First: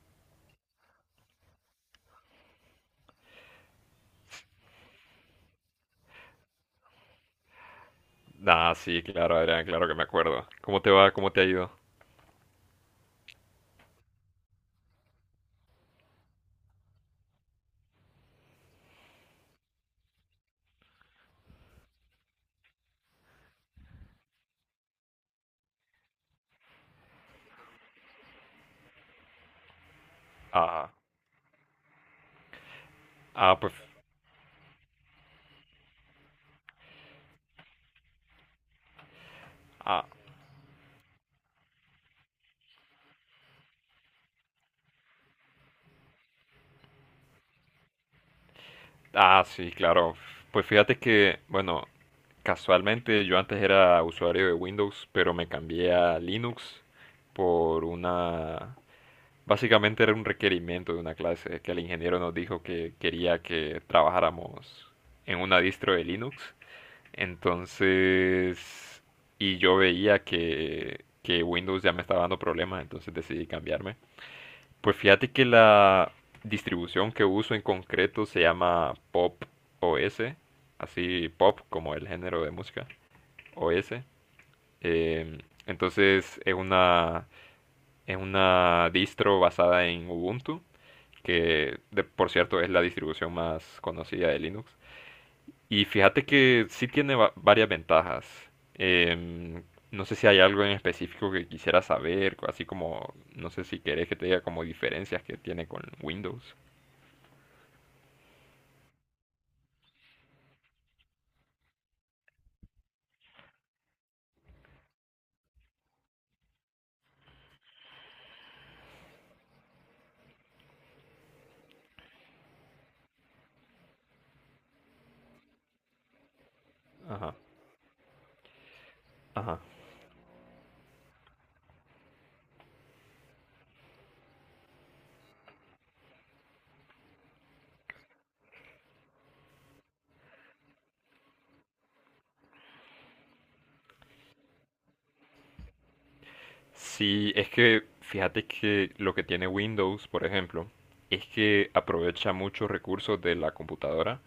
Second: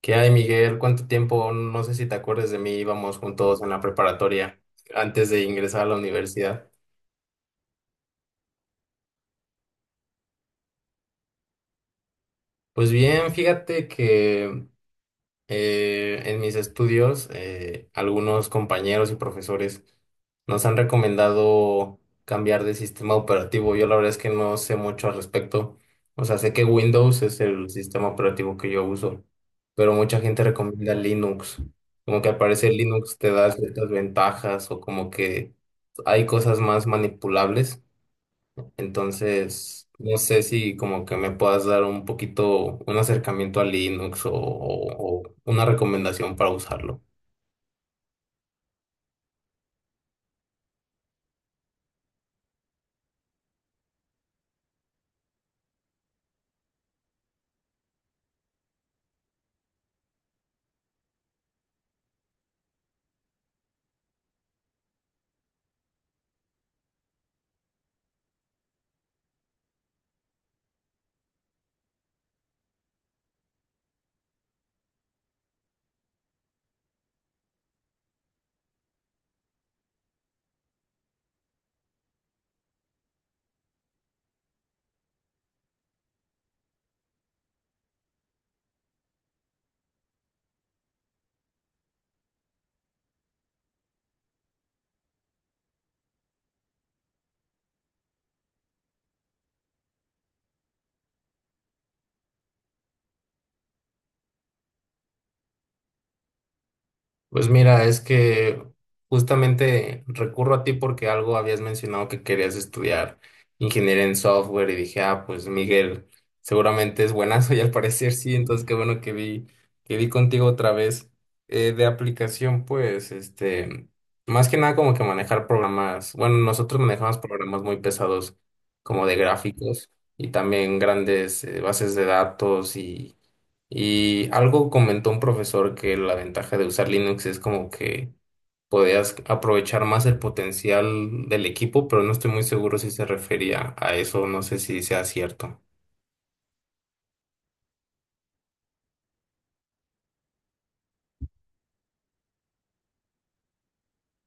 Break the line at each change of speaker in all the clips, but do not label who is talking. ¿Qué hay, Miguel? ¿Cuánto tiempo? No sé si te acuerdas de mí, íbamos juntos en la preparatoria antes de ingresar a la universidad.
Ah, sí, claro, Adrián, claro que me acuerdo. ¿Cómo te va? ¿Cómo te ha ido?
Pues bien, fíjate que en mis estudios, algunos compañeros y profesores nos han recomendado cambiar de sistema operativo. Yo la verdad es que no sé mucho al respecto. O sea, sé que Windows es el sistema operativo que yo uso, pero mucha gente
Ah,
recomienda Linux. Como que al parecer Linux te da
ah, pues,
ciertas ventajas o como que hay cosas más manipulables. Entonces,
ah,
no sé si como que me puedas dar un poquito un acercamiento a Linux o una recomendación para usarlo.
ah, sí, claro. Pues fíjate que, bueno, casualmente yo antes era usuario de Windows, pero me cambié a Linux por una. Básicamente era un requerimiento de una clase que el ingeniero nos dijo que quería que trabajáramos en una distro de Linux. Entonces, y yo veía que Windows ya me estaba dando problemas, entonces decidí cambiarme. Pues fíjate que la distribución que uso en concreto se llama Pop OS, así pop como el género de música, OS. Em, entonces es una, distro basada en Ubuntu, que por cierto es la distribución más conocida de Linux. Y fíjate que sí tiene varias ventajas. No sé si hay algo en específico que quisiera saber, así como no sé si querés que te diga como diferencias que tiene con Windows.
Pues mira, es que justamente recurro a ti porque algo habías mencionado que querías estudiar ingeniería en software y dije, ah, pues Miguel, seguramente es buenazo y al parecer sí, entonces qué bueno que vi contigo otra vez. De aplicación, pues, este, más que nada como que manejar programas, bueno, nosotros manejamos
Ajá,
programas muy pesados como de
ajá.
gráficos y también grandes bases de datos y algo comentó un profesor que la ventaja de usar Linux es como que podías aprovechar más el potencial del equipo, pero no estoy muy seguro si se refería a eso, no sé si sea cierto.
Sí, es que fíjate que lo que tiene Windows, por ejemplo, es que aprovecha muchos recursos de la computadora,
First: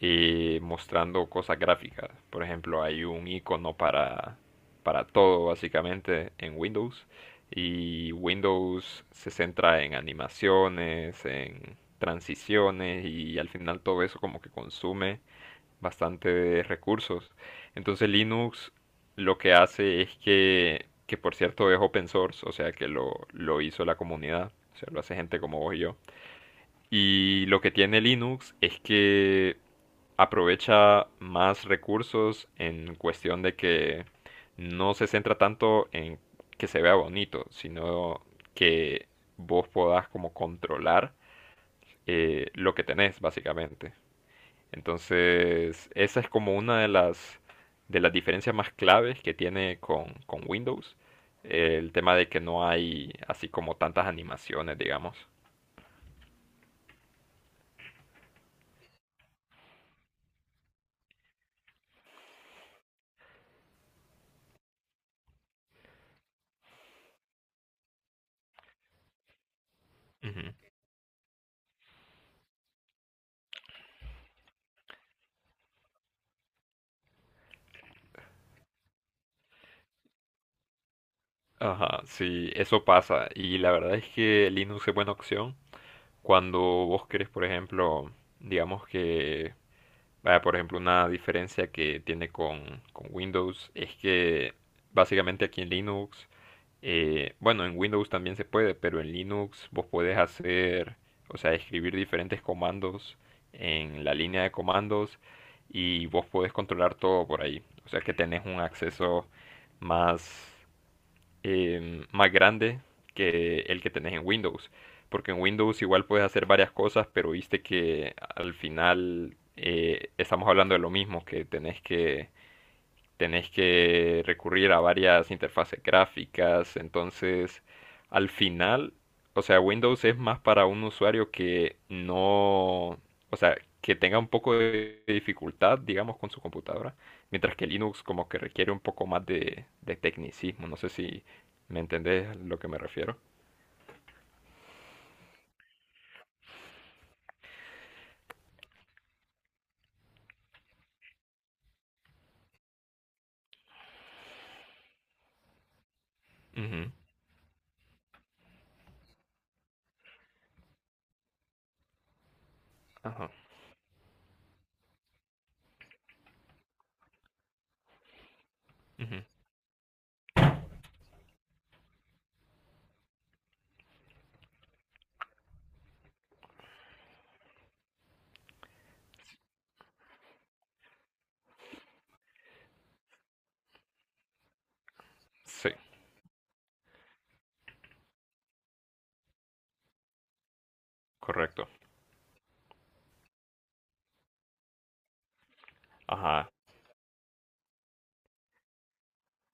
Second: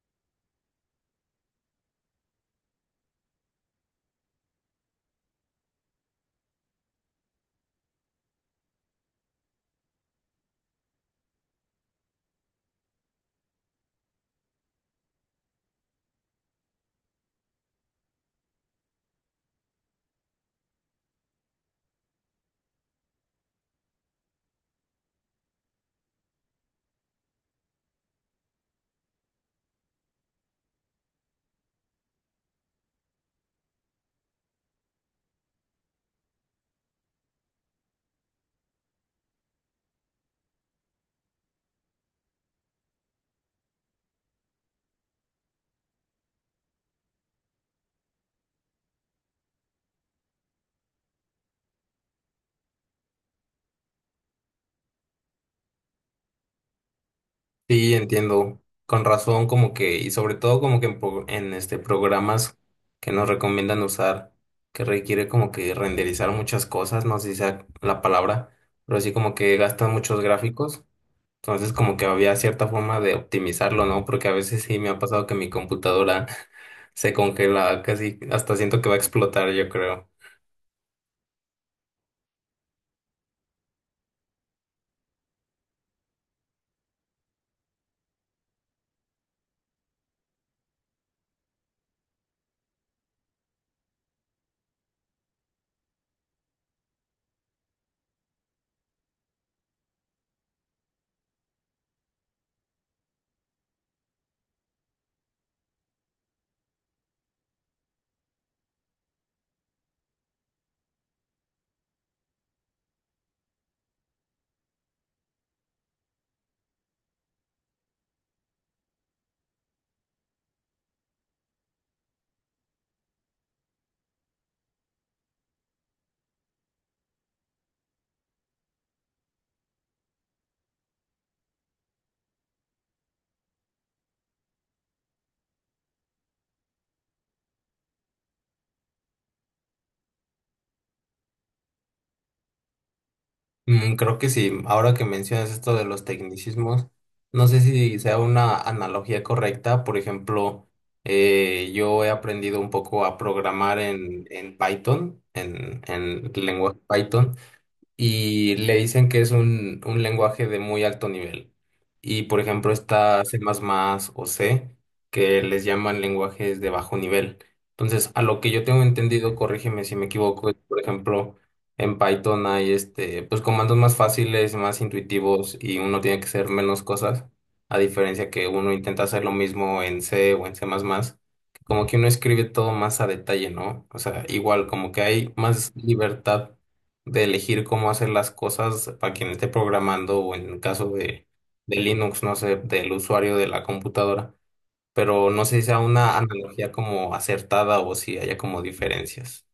mostrando cosas gráficas. Por ejemplo, hay un icono para todo básicamente en Windows y Windows se centra en animaciones, en transiciones y al final todo eso como que consume bastante de recursos. Entonces Linux lo que hace es que por cierto es open source, o sea que lo hizo la comunidad, o sea, lo hace gente como vos y yo. Y lo que tiene Linux es que aprovecha más recursos en cuestión de que no se centra tanto en que se vea bonito, sino que vos podás como controlar, lo que tenés, básicamente. Entonces, esa es como una de las, diferencias más claves que tiene con Windows. El tema de que no hay así como tantas animaciones, digamos.
Sí, entiendo, con razón como que, y sobre todo como que en, pro- en, este programas que nos recomiendan usar, que requiere como que renderizar muchas cosas, no sé si sea la palabra, pero sí como que gastan muchos
Ujú.
gráficos. Entonces, como que había cierta forma de optimizarlo, ¿no? Porque a veces sí me ha pasado que mi computadora se congela casi, hasta siento que va a explotar, yo creo.
Ajá, sí, eso pasa. Y la verdad es que Linux es buena opción cuando vos querés, por ejemplo, digamos que, vaya, por ejemplo, una diferencia que tiene con, Windows es que básicamente aquí en Linux, bueno, en Windows también se puede, pero en Linux vos podés hacer, o sea, escribir diferentes comandos en la línea de comandos y vos podés controlar todo por ahí. O sea que tenés un acceso más, más grande que el que tenés en Windows. Porque en Windows igual puedes hacer varias cosas, pero viste que al final, estamos hablando de lo mismo, que tenés que recurrir a varias interfaces gráficas, entonces al final, o sea, Windows es más para un usuario que no, o sea, que tenga un poco de dificultad, digamos, con su computadora, mientras que Linux como que requiere un poco más de tecnicismo, no sé si me entendés a lo que me refiero.
Mm, creo que sí, ahora que mencionas esto de los tecnicismos, no sé si sea una analogía correcta. Por ejemplo, yo he aprendido un poco a programar en Python, en el lenguaje
Ujú,
Python. Y le dicen que es un lenguaje de muy alto nivel. Y por ejemplo está
ajá.
C++ o C, que les llaman lenguajes de bajo nivel. Entonces, a lo que yo tengo
Ujú.
entendido, corrígeme si me equivoco, es, por ejemplo, en Python hay este, pues comandos más fáciles, más intuitivos y uno tiene que hacer menos cosas, a diferencia que uno intenta hacer lo mismo en C o en C++. Que Como que uno escribe todo más a detalle, ¿no? O sea, igual, como que hay
Sí,
más libertad de elegir cómo hacer las cosas para quien esté programando o en el caso
correcto.
de Linux, no sé, del usuario de la computadora. Pero no sé si sea una
Ajá.
analogía como acertada o si haya como diferencias.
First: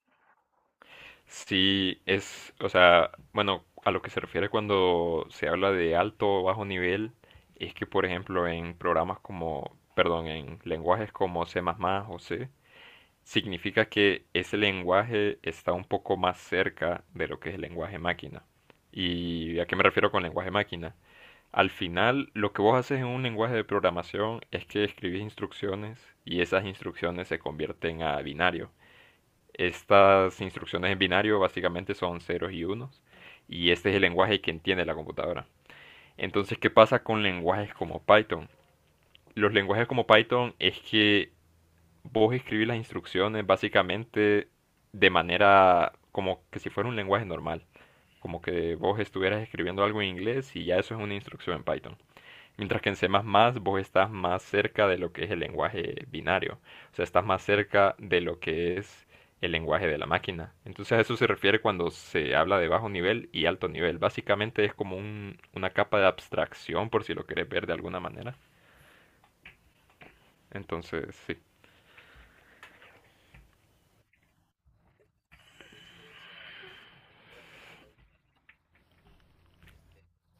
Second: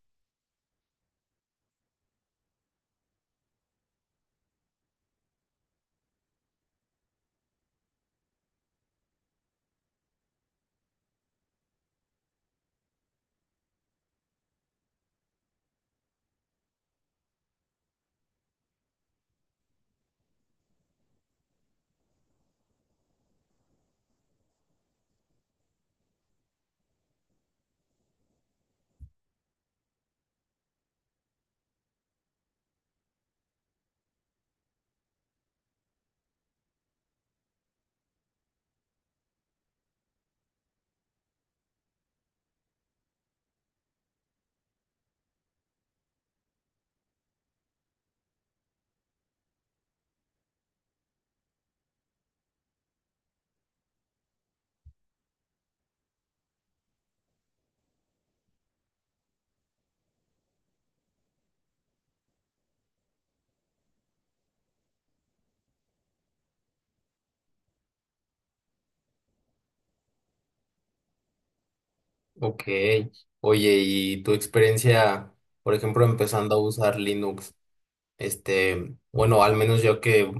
Sí, es, o sea, bueno, a lo que se refiere cuando se habla de alto o bajo nivel, es que, por ejemplo, en programas como, perdón, en lenguajes como C++ o C, significa que ese lenguaje está un poco más cerca de lo que es el lenguaje máquina. ¿Y a qué me refiero con lenguaje máquina? Al final, lo que vos haces en un lenguaje de programación es que escribís instrucciones y esas instrucciones se convierten a binarios. Estas instrucciones en binario básicamente son ceros y unos, y este es el lenguaje que entiende la computadora. Entonces, ¿qué pasa con lenguajes como Python? Los lenguajes como Python es que vos escribís las instrucciones básicamente de manera como que si fuera un lenguaje normal, como que vos estuvieras escribiendo algo en inglés y ya eso es una instrucción en Python. Mientras que en C++ vos estás más cerca de lo que es el lenguaje binario, o sea, estás más cerca de lo que es el lenguaje de la máquina. Entonces a eso se refiere cuando se habla de bajo nivel y alto nivel. Básicamente es como una capa de abstracción, por si lo querés ver de alguna manera. Entonces, sí.
Ok. Oye, ¿y tu experiencia, por ejemplo, empezando a usar Linux? Este, bueno, al menos yo que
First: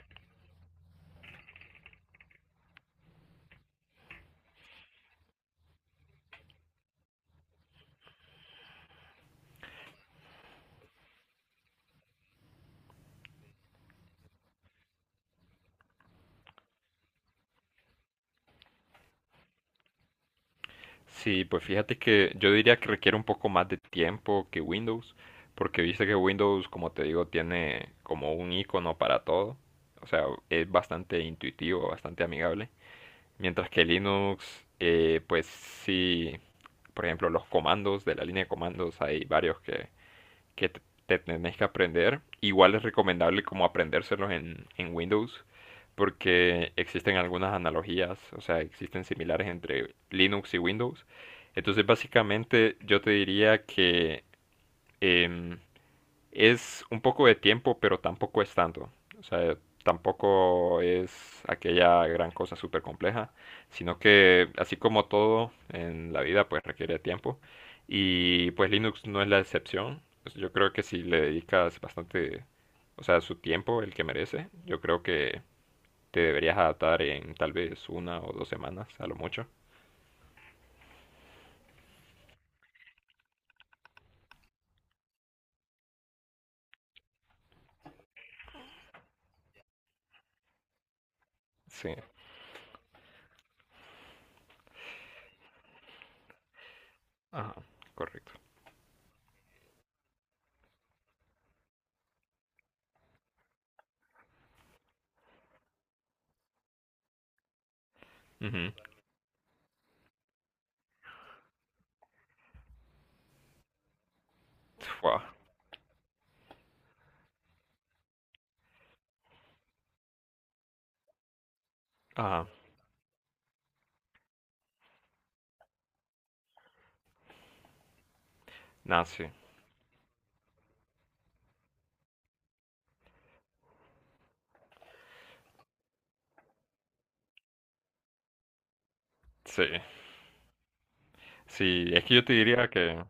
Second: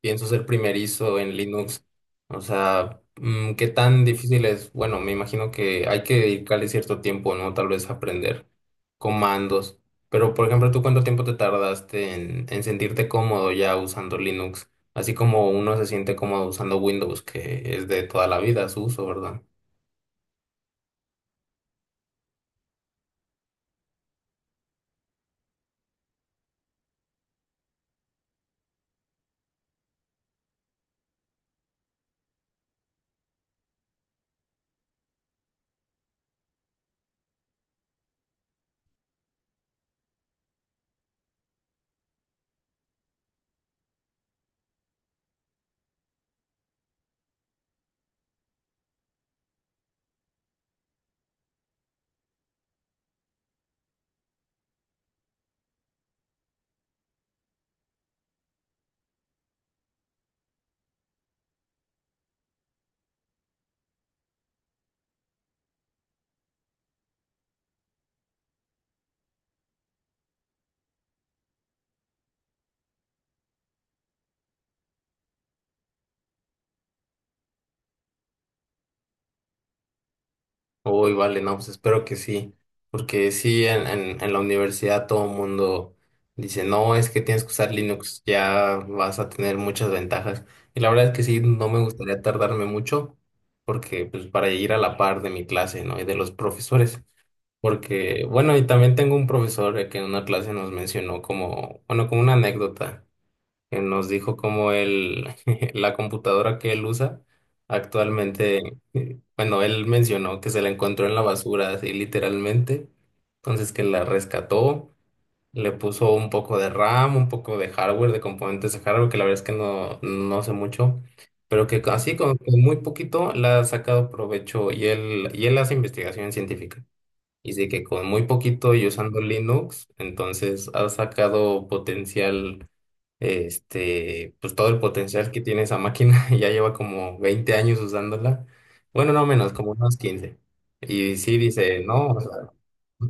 pienso ser primerizo en Linux, o sea, mm, ¿qué tan difícil es? Bueno, me imagino que hay que dedicarle cierto tiempo, ¿no? Tal vez aprender comandos. Pero, por ejemplo, ¿tú cuánto tiempo te tardaste en sentirte cómodo ya usando Linux? Así como uno se siente cómodo usando Windows, que es de toda la vida su uso, ¿verdad?
Sí, pues fíjate que yo diría que requiere un poco más de tiempo que Windows, porque viste que Windows, como te digo, tiene como un icono para todo. O sea, es bastante intuitivo, bastante amigable. Mientras que Linux, pues sí, por ejemplo, los comandos de la línea de comandos, hay varios que te tenés que aprender. Igual es recomendable como aprendérselos en Windows, porque existen algunas analogías, o sea, existen similares entre Linux y Windows. Entonces, básicamente, yo te diría que, em, es un poco de tiempo, pero tampoco es tanto. O sea, tampoco es aquella gran cosa súper compleja, sino que así como todo en la vida, pues requiere tiempo. Y pues Linux no es la excepción. Pues, yo creo que si le dedicas bastante, o sea, su tiempo, el que merece, yo creo que te deberías adaptar en tal vez una o dos semanas, a lo mucho.
Uy, vale, no, pues espero que sí, porque sí, en la universidad todo el mundo dice, no, es que tienes que usar Linux, ya vas a tener muchas ventajas. Y la verdad es que sí, no me
Sí,
gustaría tardarme mucho, porque pues para ir a la par de mi clase, ¿no? Y de los profesores,
ajá,
porque,
correcto.
bueno, y también tengo un profesor que en una clase nos mencionó como, bueno, como una anécdota que nos dijo cómo él, la computadora que él usa actualmente,
Ujú.
bueno, él mencionó que se la encontró en la basura, así literalmente, entonces que la rescató,
Fua.
le puso un poco de RAM, un poco de hardware, de componentes de hardware, que la verdad es que no sé mucho, pero que así con
Ajá,
muy poquito la ha sacado provecho y él hace investigación científica. Y sí que con muy poquito y
nada,
usando
sí.
Linux, entonces ha sacado potencial este, pues todo el potencial que tiene esa máquina, ya lleva como 20 años usándola, bueno, no menos,
Sí.
como unos 15. Y sí dice,
Sí, es
no,
que
o
yo te
sea,
diría que,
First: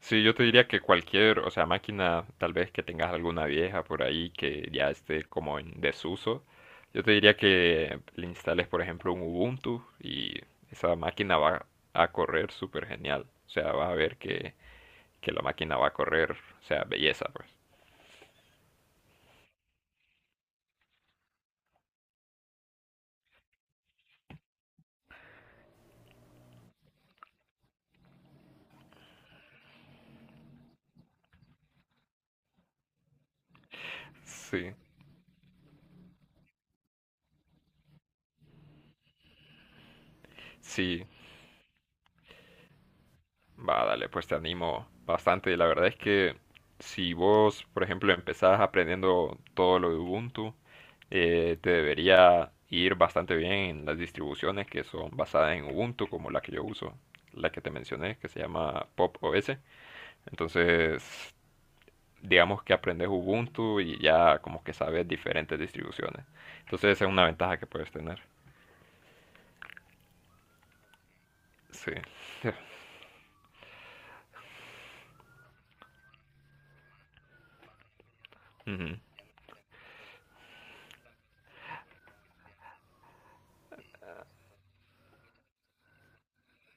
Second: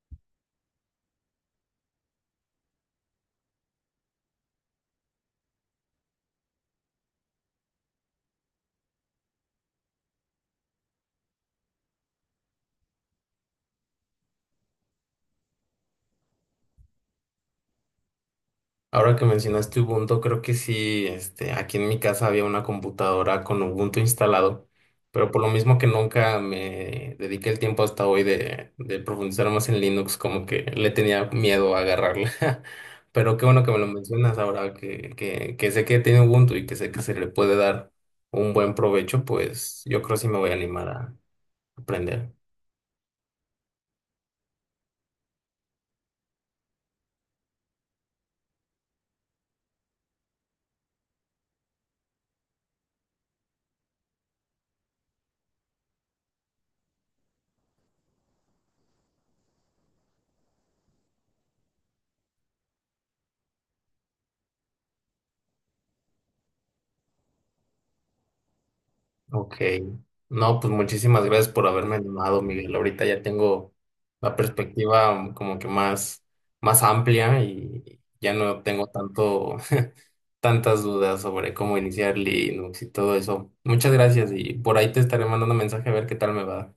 sí, yo te diría que cualquier, o sea, máquina, tal vez que tengas alguna vieja por ahí que ya esté como en desuso, yo te diría que le instales, por ejemplo, un Ubuntu y esa máquina va a correr súper genial. O sea, vas a ver que la máquina va a correr, o sea, belleza, pues.
ahora que mencionaste Ubuntu, creo que sí, este, aquí en mi casa había una computadora con Ubuntu instalado, pero por lo mismo que nunca me dediqué el tiempo hasta hoy de profundizar más en Linux, como que le tenía miedo a agarrarla. Pero qué bueno que me lo mencionas ahora,
Sí,
que sé que tiene Ubuntu y que sé que se le puede dar un buen provecho, pues yo creo que sí me voy a animar
sí.
a aprender.
Va, dale, pues te animo bastante. La verdad es que si vos, por ejemplo, empezás aprendiendo todo lo de Ubuntu, te debería ir bastante bien en las distribuciones que son basadas en Ubuntu, como la que yo uso, la que te mencioné, que se llama Pop OS. Entonces, digamos que aprendes Ubuntu y ya como que sabes diferentes distribuciones. Entonces, esa es una ventaja que puedes tener.
Ok. No, pues muchísimas gracias por
Sí.
haberme animado, Miguel. Ahorita ya tengo la perspectiva como que más, más amplia y ya no tengo tanto, tantas dudas sobre cómo iniciar Linux y todo eso. Muchas gracias y por ahí te estaré mandando mensaje a ver qué tal me va.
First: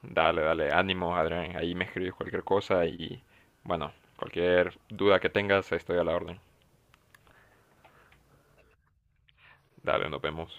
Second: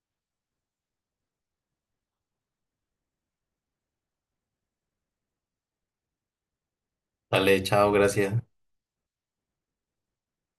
Dale, dale, ánimo, Adrián. Ahí me escribes cualquier cosa y bueno, cualquier duda que tengas, estoy a la orden.
Dale, chao, gracias.
Dale, nos vemos.